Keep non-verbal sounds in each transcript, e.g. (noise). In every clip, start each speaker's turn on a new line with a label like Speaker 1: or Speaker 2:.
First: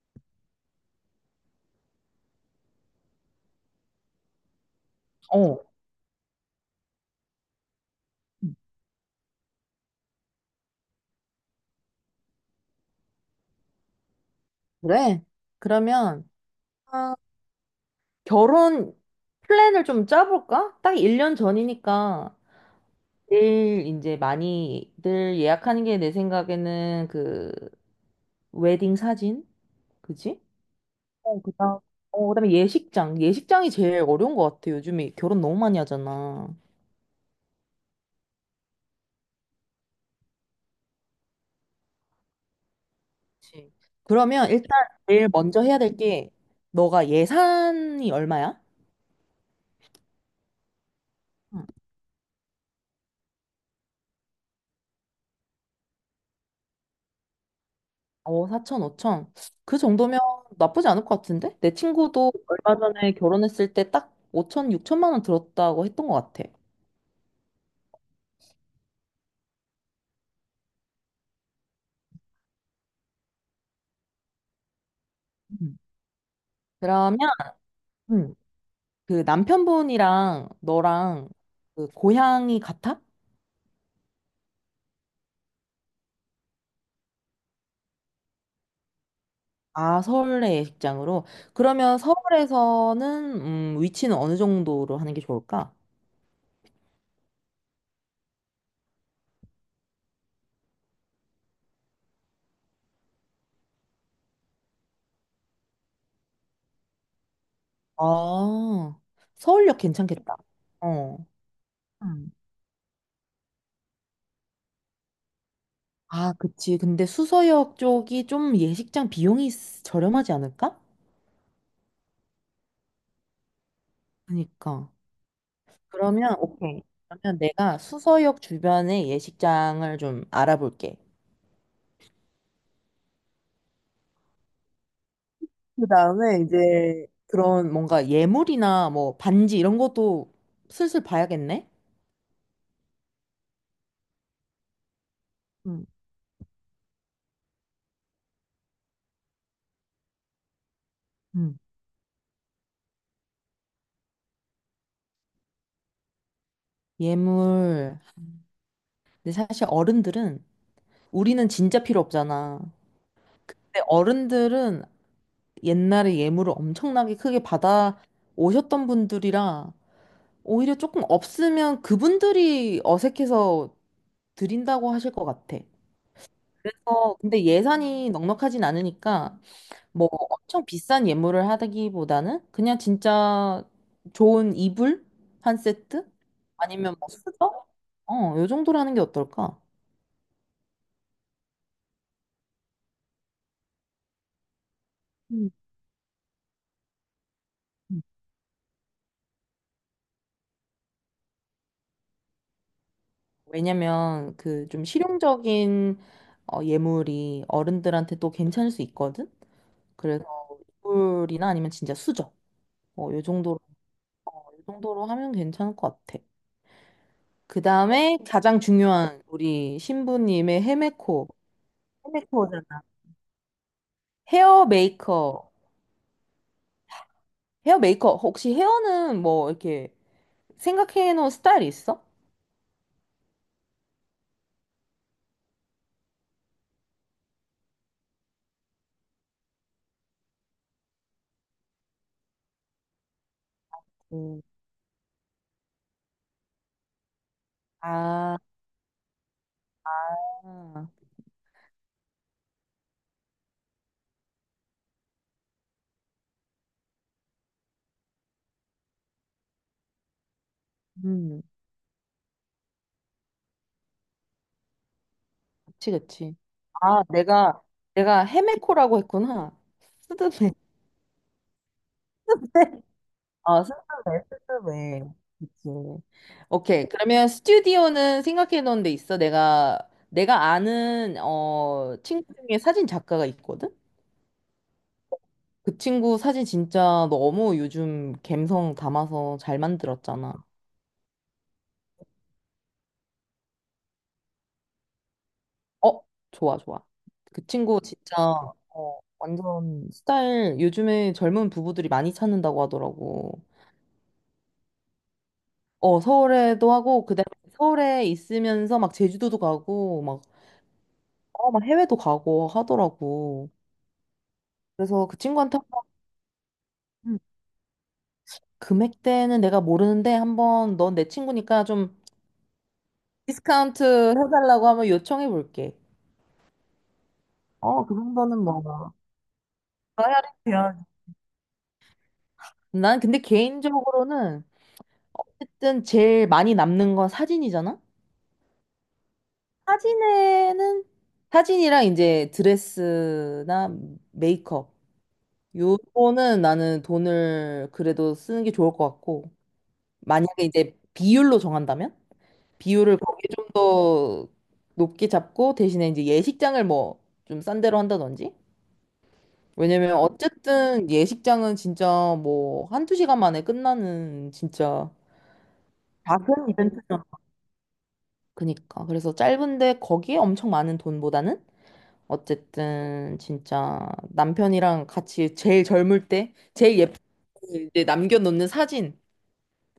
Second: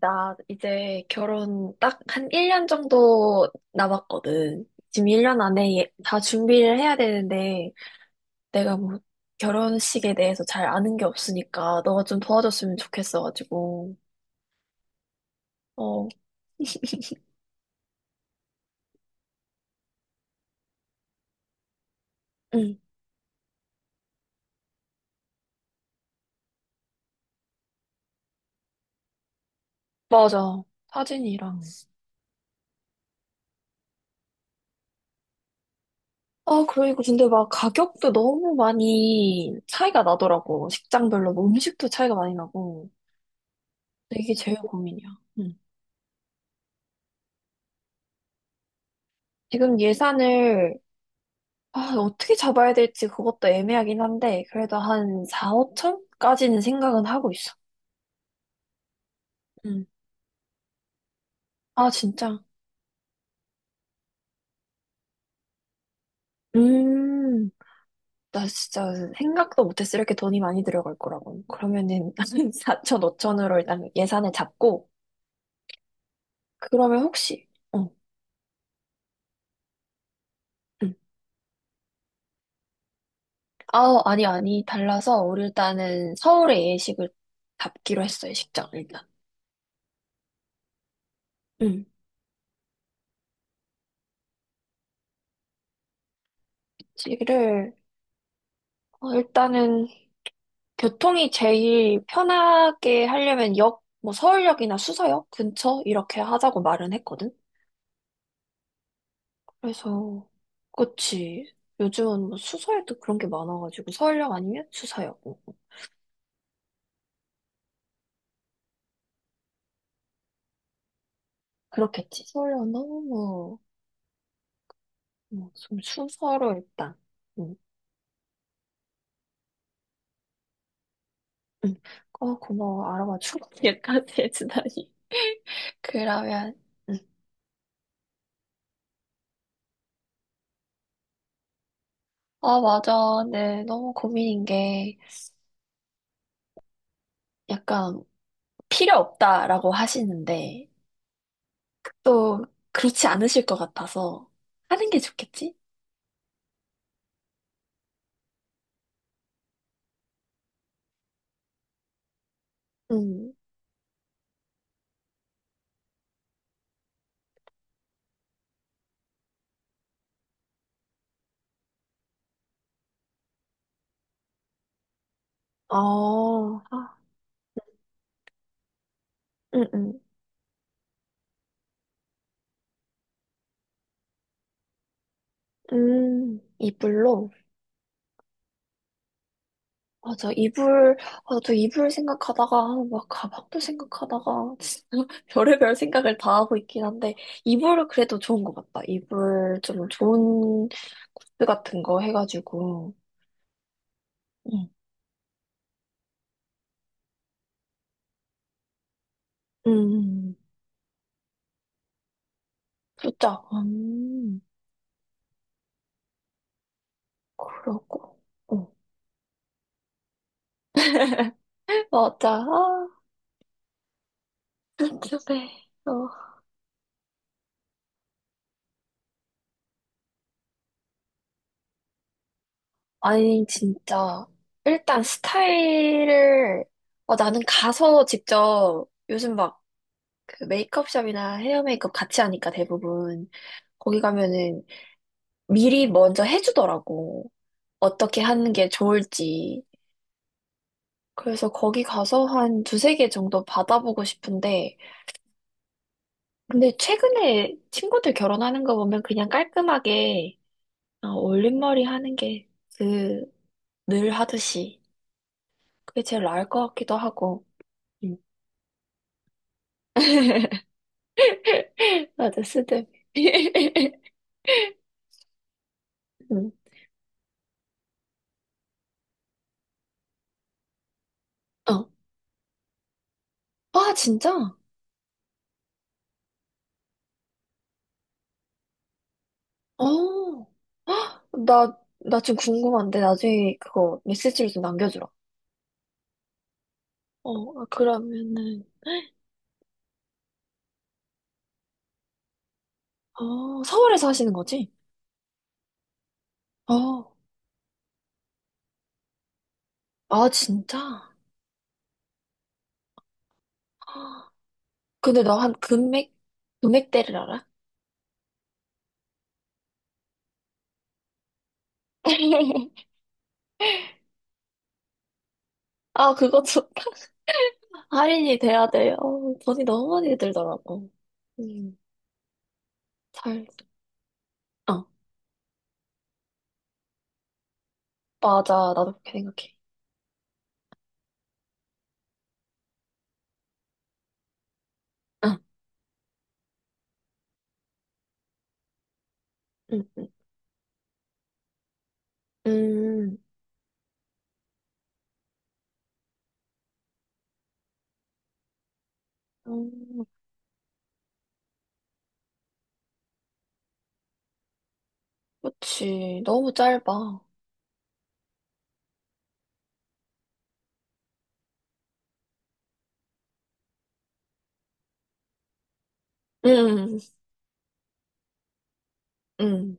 Speaker 1: 나 이제 결혼 딱 한 1년 정도 남았거든. 지금 1년
Speaker 2: 어,
Speaker 1: 안에 다 준비를 해야 되는데, 내가 뭐 결혼식에 대해서 잘 아는 게 없으니까, 너가 좀 도와줬으면 좋겠어가지고.
Speaker 2: 그래?
Speaker 1: 어,
Speaker 2: 그러면
Speaker 1: (laughs)
Speaker 2: 아, 결혼 플랜을 좀 짜볼까? 딱 1년 전이니까
Speaker 1: 응,
Speaker 2: 제일 이제 많이들 예약하는 게 내 생각에는 그 웨딩 사진? 그지?
Speaker 1: 맞아.
Speaker 2: 어,
Speaker 1: 사진이랑.
Speaker 2: 그다음에 예식장. 예식장이 제일 어려운 것 같아. 요즘에 결혼 너무 많이 하잖아.
Speaker 1: 아, 그리고 근데 막 가격도 너무 많이 차이가 나더라고. 식장별로 뭐 음식도 차이가 많이 나고.
Speaker 2: 그치.
Speaker 1: 근데 이게
Speaker 2: 그러면
Speaker 1: 제일
Speaker 2: 일단
Speaker 1: 고민이야.
Speaker 2: 제일
Speaker 1: 응.
Speaker 2: 먼저 해야 될 게 너가 예산이 얼마야?
Speaker 1: 지금 예산을, 아, 어떻게 잡아야 될지 그것도 애매하긴 한데, 그래도 한 4, 5천까지는 생각은 하고 있어.
Speaker 2: 어, 4천, 5천. 그
Speaker 1: 응.
Speaker 2: 정도면 나쁘지 않을 것 같은데? 내
Speaker 1: 아,
Speaker 2: 친구도
Speaker 1: 진짜.
Speaker 2: 얼마 전에 결혼했을 때 딱 5천, 6천만 원 들었다고 했던 것 같아.
Speaker 1: 음, 나 진짜 생각도 못했어. 이렇게 돈이 많이 들어갈 거라고. 그러면은 (laughs) 4천, 5천으로 일단 예산을 잡고,
Speaker 2: 음.
Speaker 1: 그러면
Speaker 2: 그러면
Speaker 1: 혹시, 어,
Speaker 2: 음, 그 남편분이랑
Speaker 1: 응.
Speaker 2: 너랑 그 고향이 같아?
Speaker 1: 아, 아니, 아니. 달라서, 우리 일단은 서울의 예식을 잡기로 했어, 예식장, 일단.
Speaker 2: 아, 서울의 예식장으로.
Speaker 1: 응.
Speaker 2: 그러면 서울에서는 위치는 어느 정도로 하는 게 좋을까?
Speaker 1: 예식을, 어, 일단은 교통이 제일 편하게 하려면 역, 뭐 서울역이나 수서역 근처 이렇게 하자고 말은 했거든.
Speaker 2: 아, 서울역
Speaker 1: 그래서
Speaker 2: 괜찮겠다. 어.
Speaker 1: 그치. 요즘은
Speaker 2: 음.
Speaker 1: 뭐 수서에도 그런 게 많아가지고 서울역 아니면 수서역. 뭐, 뭐.
Speaker 2: 아, 그치. 근데 수서역 쪽이 좀 예식장 비용이 저렴하지 않을까?
Speaker 1: 그렇겠지. 서울역은 너무 뭐,
Speaker 2: 그러니까.
Speaker 1: 뭐, 좀
Speaker 2: 그러면,
Speaker 1: 순서로
Speaker 2: 오케이.
Speaker 1: 일단.
Speaker 2: 그러면
Speaker 1: 응,
Speaker 2: 내가 수서역 주변의 예식장을 좀 알아볼게.
Speaker 1: 응. 어, 고마워. 알아봐주고 (laughs) 여기까지 해주다니.
Speaker 2: 그 다음에
Speaker 1: 그러면, 응.
Speaker 2: 이제 그런 뭔가 예물이나 뭐 반지 이런 것도 슬슬 봐야겠네?
Speaker 1: 아, 맞아. 네, 너무 고민인 게
Speaker 2: 응,
Speaker 1: 약간 필요 없다라고 하시는데.
Speaker 2: 음.
Speaker 1: 또 그렇지 않으실 것 같아서 하는 게 좋겠지?
Speaker 2: 예물. 근데 사실 어른들은 우리는 진짜 필요 없잖아.
Speaker 1: 음.
Speaker 2: 근데 어른들은 옛날에 예물을 엄청나게 크게 받아 오셨던 분들이라 오히려 조금 없으면 그분들이 어색해서 드린다고 하실 것 같아.
Speaker 1: 어, 아,
Speaker 2: 그래서 근데 예산이 넉넉하진 않으니까
Speaker 1: 음, 음.
Speaker 2: 뭐 엄청 비싼 예물을 하기보다는 그냥 진짜 좋은 이불 한 세트 아니면 뭐
Speaker 1: 이불로?
Speaker 2: 수저 요 정도로 하는 게 어떨까?
Speaker 1: 맞아, 이불, 아, 저 이불 생각하다가, 막 가방도 생각하다가, 진짜 (laughs)
Speaker 2: 음,
Speaker 1: 별의별 생각을 다 하고 있긴 한데, 이불은
Speaker 2: 음.
Speaker 1: 그래도 좋은 것 같다. 이불 좀 좋은 굿즈 같은 거 해가지고,
Speaker 2: 왜냐면
Speaker 1: 응.
Speaker 2: 그 좀 실용적인 예물이 어른들한테 또 괜찮을 수 있거든. 그래서
Speaker 1: 음,
Speaker 2: 이불이나 아니면 진짜 수저 요
Speaker 1: 진짜,
Speaker 2: 정도로 하면 괜찮을 것 같아. 그 다음에
Speaker 1: 그러고,
Speaker 2: 가장
Speaker 1: 어,
Speaker 2: 중요한 우리 신부님의 헤메코
Speaker 1: (laughs) 맞아, 아,
Speaker 2: 헤어
Speaker 1: 궁금해.
Speaker 2: 메이커, 헤어 메이커, 혹시 헤어는 뭐 이렇게 생각해 놓은 스타일이 있어?
Speaker 1: 아니, 진짜. 일단 스타일을, 어, 나는 가서 직접 요즘 막 그 메이크업샵이나 헤어 메이크업 같이 하니까 대부분 거기
Speaker 2: 음,
Speaker 1: 가면은 미리 먼저 해주더라고. 어떻게
Speaker 2: 아,
Speaker 1: 하는 게 좋을지. 그래서 거기 가서 한 두세 개 정도 받아보고 싶은데, 근데 최근에 친구들 결혼하는 거 보면 그냥 깔끔하게 어,
Speaker 2: 음,
Speaker 1: 올림머리 하는 게 그 늘 하듯이
Speaker 2: 그치,
Speaker 1: 그게 제일
Speaker 2: 그치.
Speaker 1: 나을 것 같기도
Speaker 2: 아,
Speaker 1: 하고. 음.
Speaker 2: 내가 헤메코라고 했구나. 스드메, (laughs)
Speaker 1: 맞아,
Speaker 2: 스드메.
Speaker 1: 스드비.
Speaker 2: 아,
Speaker 1: (laughs)
Speaker 2: 스드메, 스드메. 그치.
Speaker 1: 응.
Speaker 2: 오케이. 그러면 스튜디오는 생각해 놓은 데 있어? 내가 아는,
Speaker 1: 어.
Speaker 2: 친구 중에 사진 작가가 있거든?
Speaker 1: 아, 진짜?
Speaker 2: 그 친구 사진 진짜 너무 요즘 감성 담아서 잘 만들었잖아.
Speaker 1: 어. 헉, 나 지금 궁금한데, 나중에 그거 메시지로 좀 남겨주라.
Speaker 2: 어, 좋아, 좋아. 그
Speaker 1: 어, 아,
Speaker 2: 친구 진짜
Speaker 1: 그러면은,
Speaker 2: 완전 스타일 요즘에 젊은 부부들이 많이 찾는다고 하더라고.
Speaker 1: 어, 서울에서 하시는 거지?
Speaker 2: 어, 서울에도 하고
Speaker 1: 어.
Speaker 2: 그다음에 서울에 있으면서 막 제주도도 가고 막,
Speaker 1: 아, 진짜?
Speaker 2: 어, 막 해외도 가고 하더라고.
Speaker 1: 헉,
Speaker 2: 그래서 그
Speaker 1: 근데 나 한
Speaker 2: 친구한테 한번
Speaker 1: 금액, 금액대를 알아?
Speaker 2: 금액대는 내가 모르는데 한번 넌 내 친구니까 좀
Speaker 1: (laughs)
Speaker 2: 디스카운트 해달라고 한번 요청해 볼게.
Speaker 1: 아, 그거 좋다.
Speaker 2: 어, 그
Speaker 1: 할인이
Speaker 2: 정도는 뭐.
Speaker 1: 돼야
Speaker 2: 뭐.
Speaker 1: 돼요. 어, 돈이 너무 많이
Speaker 2: 해야
Speaker 1: 들더라고. 음,
Speaker 2: 난 근데
Speaker 1: 잘,
Speaker 2: 개인적으로는
Speaker 1: 어,
Speaker 2: 어쨌든 제일 많이 남는 건 사진이잖아?
Speaker 1: 맞아. 나도 그렇게 생각해.
Speaker 2: 사진에는 사진이랑 이제 드레스나 메이크업
Speaker 1: 어,
Speaker 2: 요거는 나는 돈을 그래도 쓰는 게 좋을 것 같고
Speaker 1: 음, 음,
Speaker 2: 만약에 이제 비율로 정한다면 비율을
Speaker 1: 음,
Speaker 2: 거기에 좀 더 높게 잡고 대신에 이제 예식장을 뭐 좀 싼 데로 한다든지 왜냐면
Speaker 1: 음.
Speaker 2: 어쨌든 예식장은 진짜 뭐 한두 시간 만에 끝나는 진짜
Speaker 1: 그치.
Speaker 2: 작은
Speaker 1: 너무
Speaker 2: 이벤트
Speaker 1: 짧아.
Speaker 2: 그니까. 그래서 짧은데 거기에 엄청 많은 돈보다는 어쨌든 진짜 남편이랑 같이 제일 젊을 때, 제일
Speaker 1: 응,
Speaker 2: 예쁘게 이제 남겨놓는 사진,
Speaker 1: 응.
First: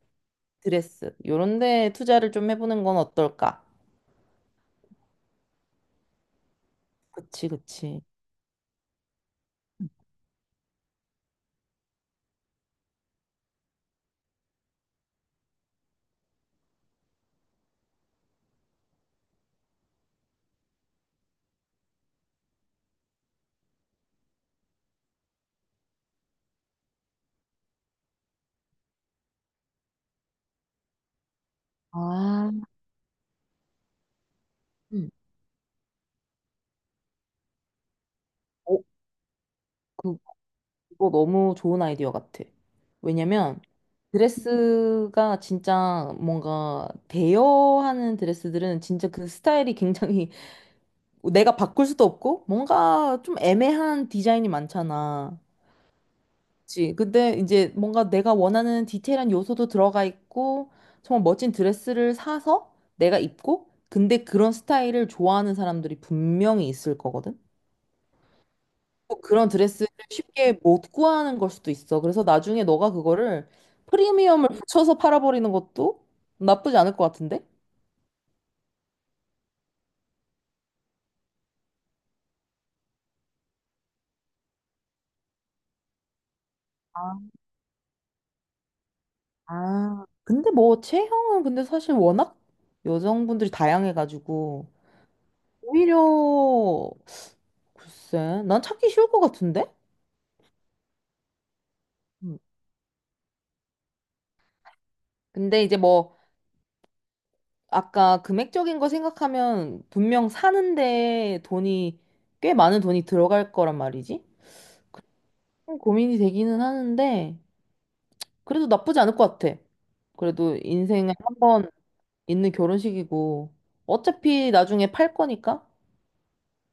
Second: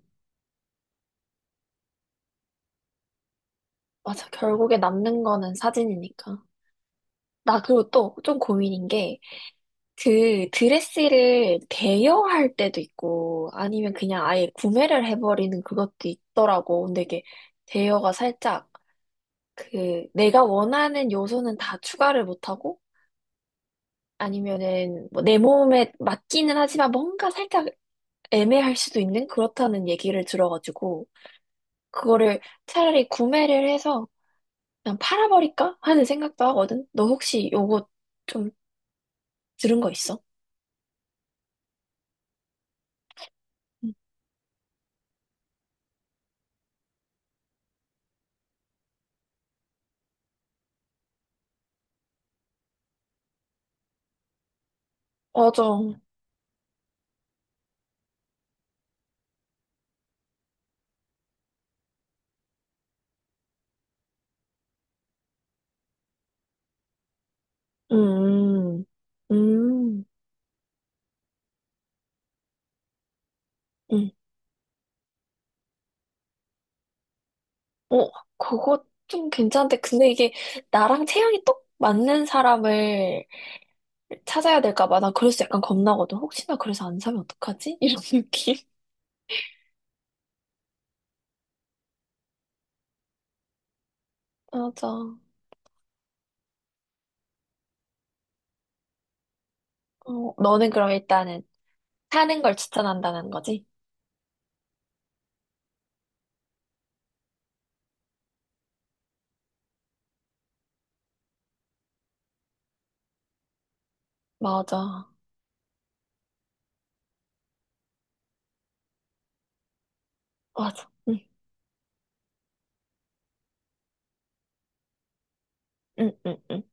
Speaker 2: 드레스, 요런 데 투자를 좀 해보는 건 어떨까?
Speaker 1: 맞아. 결국에 남는 거는 사진이니까.
Speaker 2: 그치,
Speaker 1: 나 그리고
Speaker 2: 그치.
Speaker 1: 또 좀 고민인 게, 그 드레스를 대여할 때도 있고, 아니면 그냥 아예 구매를 해버리는 그것도 있더라고. 근데 이게 대여가 살짝, 그, 내가 원하는 요소는 다 추가를 못하고, 아니면은 뭐 내 몸에 맞기는 하지만 뭔가 살짝 애매할 수도 있는 그렇다는 얘기를 들어가지고, 그거를
Speaker 2: 아,
Speaker 1: 차라리 구매를 해서 그냥
Speaker 2: 음.
Speaker 1: 팔아버릴까 하는 생각도 하거든. 너 혹시 요거 좀
Speaker 2: 어,
Speaker 1: 들은 거
Speaker 2: 그,
Speaker 1: 있어?
Speaker 2: 그거 너무 좋은 아이디어 같아. 왜냐면
Speaker 1: 응.
Speaker 2: 드레스가 진짜 뭔가 대여하는 드레스들은 진짜 그 스타일이 굉장히 내가 바꿀 수도 없고 뭔가 좀 애매한 디자인이 많잖아.
Speaker 1: 맞아.
Speaker 2: 그치? 근데 이제 뭔가 내가 원하는 디테일한 요소도 들어가 있고 정말 멋진 드레스를 사서 내가 입고 근데 그런 스타일을 좋아하는 사람들이 분명히 있을 거거든.
Speaker 1: 음,
Speaker 2: 또 그런 드레스를
Speaker 1: 음,
Speaker 2: 쉽게 못 구하는 걸 수도 있어. 그래서 나중에 너가 그거를
Speaker 1: 음.
Speaker 2: 프리미엄을 붙여서 팔아버리는 것도 나쁘지 않을 것 같은데?
Speaker 1: 어, 그거 좀 괜찮은데. 근데 이게 나랑 체형이 똑 맞는 사람을 찾아야 될까 봐. 나 그래서 약간 겁나거든. 혹시나 그래서 안 사면
Speaker 2: 아,
Speaker 1: 어떡하지? 이런 (laughs) 느낌.
Speaker 2: 아. 근데 뭐 체형은 근데 사실 워낙 여성분들이 다양해가지고
Speaker 1: 맞아. 어,
Speaker 2: 오히려 글쎄, 난 찾기 쉬울 것 같은데?
Speaker 1: 너는 그럼 일단은
Speaker 2: 음.
Speaker 1: 사는 걸 추천한다는 거지?
Speaker 2: 근데 이제 뭐, 아까 금액적인 거 생각하면 분명 사는데 꽤 많은 돈이 들어갈 거란 말이지?
Speaker 1: 맞아.
Speaker 2: 좀 고민이 되기는 하는데, 그래도 나쁘지 않을 것 같아. 그래도
Speaker 1: 맞아.
Speaker 2: 인생에
Speaker 1: 응,
Speaker 2: 한 번 있는 결혼식이고, 어차피 나중에 팔 거니까?
Speaker 1: 응, 응, 응.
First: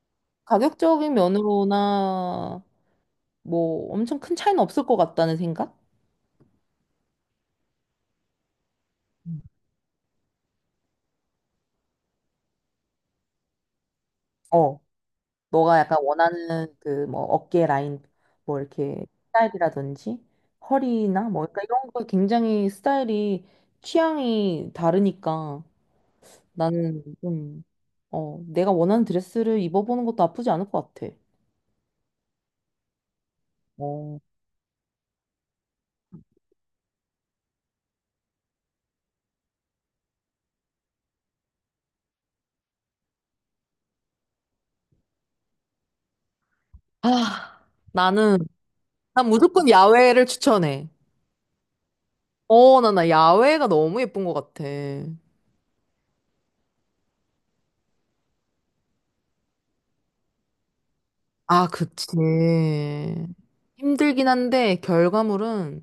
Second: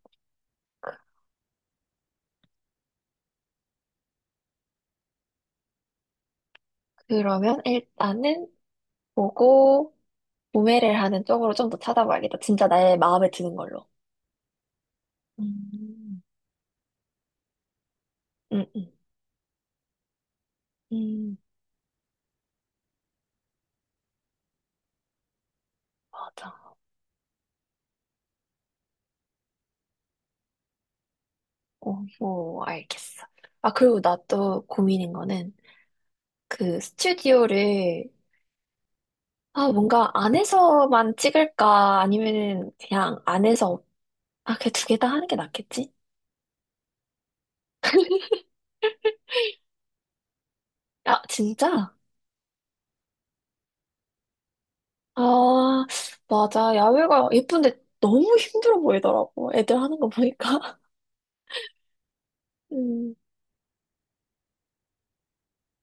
Speaker 2: 가격적인 면으로나, 뭐, 엄청 큰 차이는 없을 것 같다는 생각?
Speaker 1: 그러면 일단은
Speaker 2: 음.
Speaker 1: 보고, 구매를 하는 쪽으로 좀 더 찾아봐야겠다. 진짜 나의 마음에 드는 걸로.
Speaker 2: 어. 너가 약간
Speaker 1: 음,
Speaker 2: 원하는 그 뭐 어깨 라인 뭐
Speaker 1: 응, 응.
Speaker 2: 이렇게 스타일이라든지 허리나
Speaker 1: 음,
Speaker 2: 뭐 그러니까 이런 거 굉장히 스타일이 취향이 다르니까
Speaker 1: 맞아.
Speaker 2: 나는 좀 내가 원하는 드레스를 입어보는 것도 나쁘지 않을 것 같아.
Speaker 1: 오 오, 알겠어. 아, 그리고 나
Speaker 2: 어.
Speaker 1: 또 고민인 거는 그 스튜디오를, 아, 뭔가 안에서만 찍을까? 아니면은 그냥 안에서, 아, 그 두 개 다 하는 게 낫겠지?
Speaker 2: 아, 나는 난 무조건 야외를 추천해.
Speaker 1: 아, 진짜?
Speaker 2: 어, 나 야외가 너무 예쁜 것 같아.
Speaker 1: 아, 맞아. 야외가 예쁜데 너무 힘들어 보이더라고. 애들 하는 거 보니까. (laughs)
Speaker 2: 아, 그치.
Speaker 1: 음,
Speaker 2: 힘들긴 한데 결과물은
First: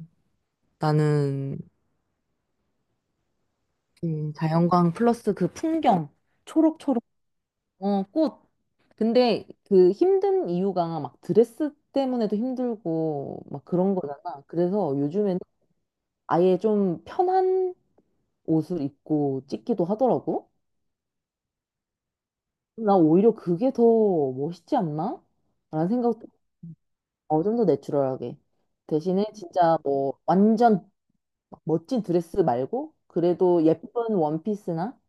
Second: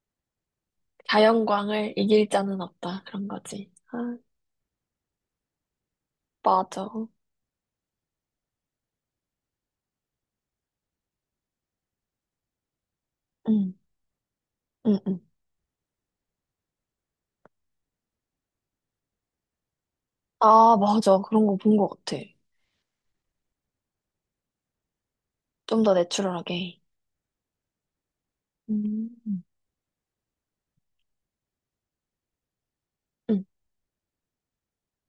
Speaker 2: 나는
Speaker 1: 자연광을 이길 자는 없다. 그런 거지. 아.
Speaker 2: 자연광 플러스 그 풍경,
Speaker 1: 맞아.
Speaker 2: 초록초록, 꽃. 근데 그 힘든 이유가 막 드레스 때문에도 힘들고 막
Speaker 1: 응,
Speaker 2: 그런 거잖아. 그래서
Speaker 1: 응, 응.
Speaker 2: 요즘에는 아예 좀 편한 옷을 입고 찍기도 하더라고.
Speaker 1: 아, 맞아. 그런 거 본 것 같아.
Speaker 2: 나 오히려 그게 더 멋있지 않나?
Speaker 1: 좀
Speaker 2: 라는
Speaker 1: 더
Speaker 2: 생각도
Speaker 1: 내추럴하게.
Speaker 2: 좀 더 내추럴하게.
Speaker 1: 음.
Speaker 2: 대신에 진짜 뭐 완전 막 멋진 드레스 말고
Speaker 1: 응,
Speaker 2: 그래도 예쁜 원피스나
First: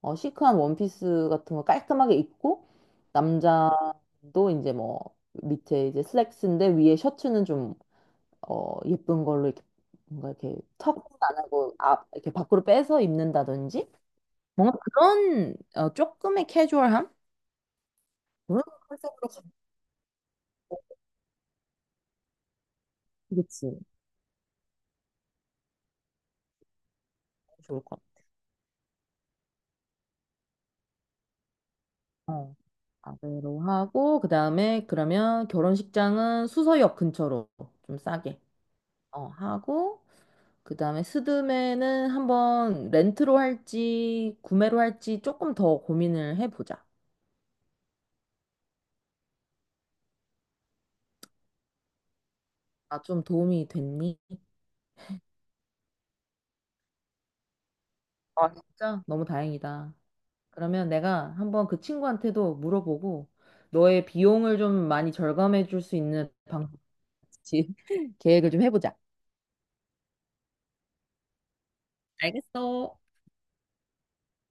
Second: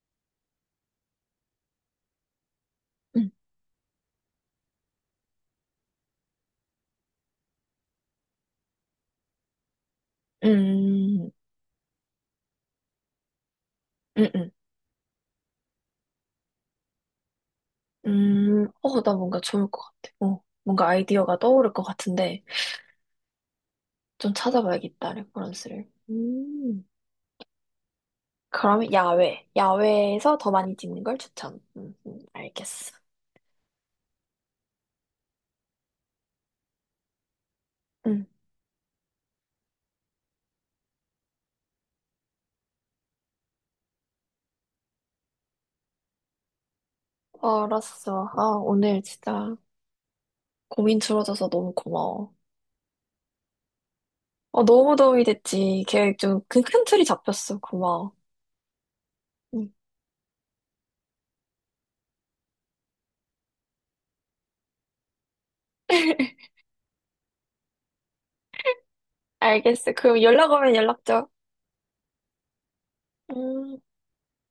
Speaker 2: 어, 시크한 원피스 같은 거 깔끔하게 입고
Speaker 1: 응,
Speaker 2: 남자도 이제 뭐 밑에 이제 슬랙스인데 위에 셔츠는 좀 예쁜 걸로 이렇게 뭔가 이렇게 턱은
Speaker 1: 응,
Speaker 2: 안 하고 앞 이렇게 밖으로 빼서 입는다든지
Speaker 1: 응, 응.
Speaker 2: 뭔가 그런 조금의 캐주얼함 그런
Speaker 1: 어, 나
Speaker 2: 컨셉으로
Speaker 1: 뭔가
Speaker 2: 가면
Speaker 1: 좋을 것 같아. 어, 뭔가 아이디어가 떠오를 것 같은데,
Speaker 2: 그치
Speaker 1: 좀 찾아봐야겠다, 레퍼런스를. 음.
Speaker 2: 좋을 것
Speaker 1: 그러면 야외. 야외에서 더 많이 찍는 걸 추천.
Speaker 2: 같아. 어.
Speaker 1: 알겠어.
Speaker 2: 아래로 하고 그다음에 그러면 결혼식장은 수서역 근처로 좀
Speaker 1: 응,
Speaker 2: 싸게 하고 그 다음에 스드메는 한번 렌트로 할지 구매로 할지 조금 더 고민을 해보자.
Speaker 1: 알았어. 아, 오늘 진짜 고민 줄어져서 너무 고마워.
Speaker 2: 아, 좀 도움이 됐니?
Speaker 1: 어, 너무 도움이 됐지. 계획 좀 큰 틀이 잡혔어. 고마워.
Speaker 2: 아, 진짜? 너무
Speaker 1: 음.
Speaker 2: 다행이다. 그러면 내가 한번 그 친구한테도 물어보고 너의 비용을 좀 많이 절감해 줄 수 있는
Speaker 1: (laughs)
Speaker 2: 방법지 (laughs) 계획을 좀 해보자.
Speaker 1: 알겠어. 그럼 연락 오면 연락 줘.
Speaker 2: 알겠어.
Speaker 1: 음.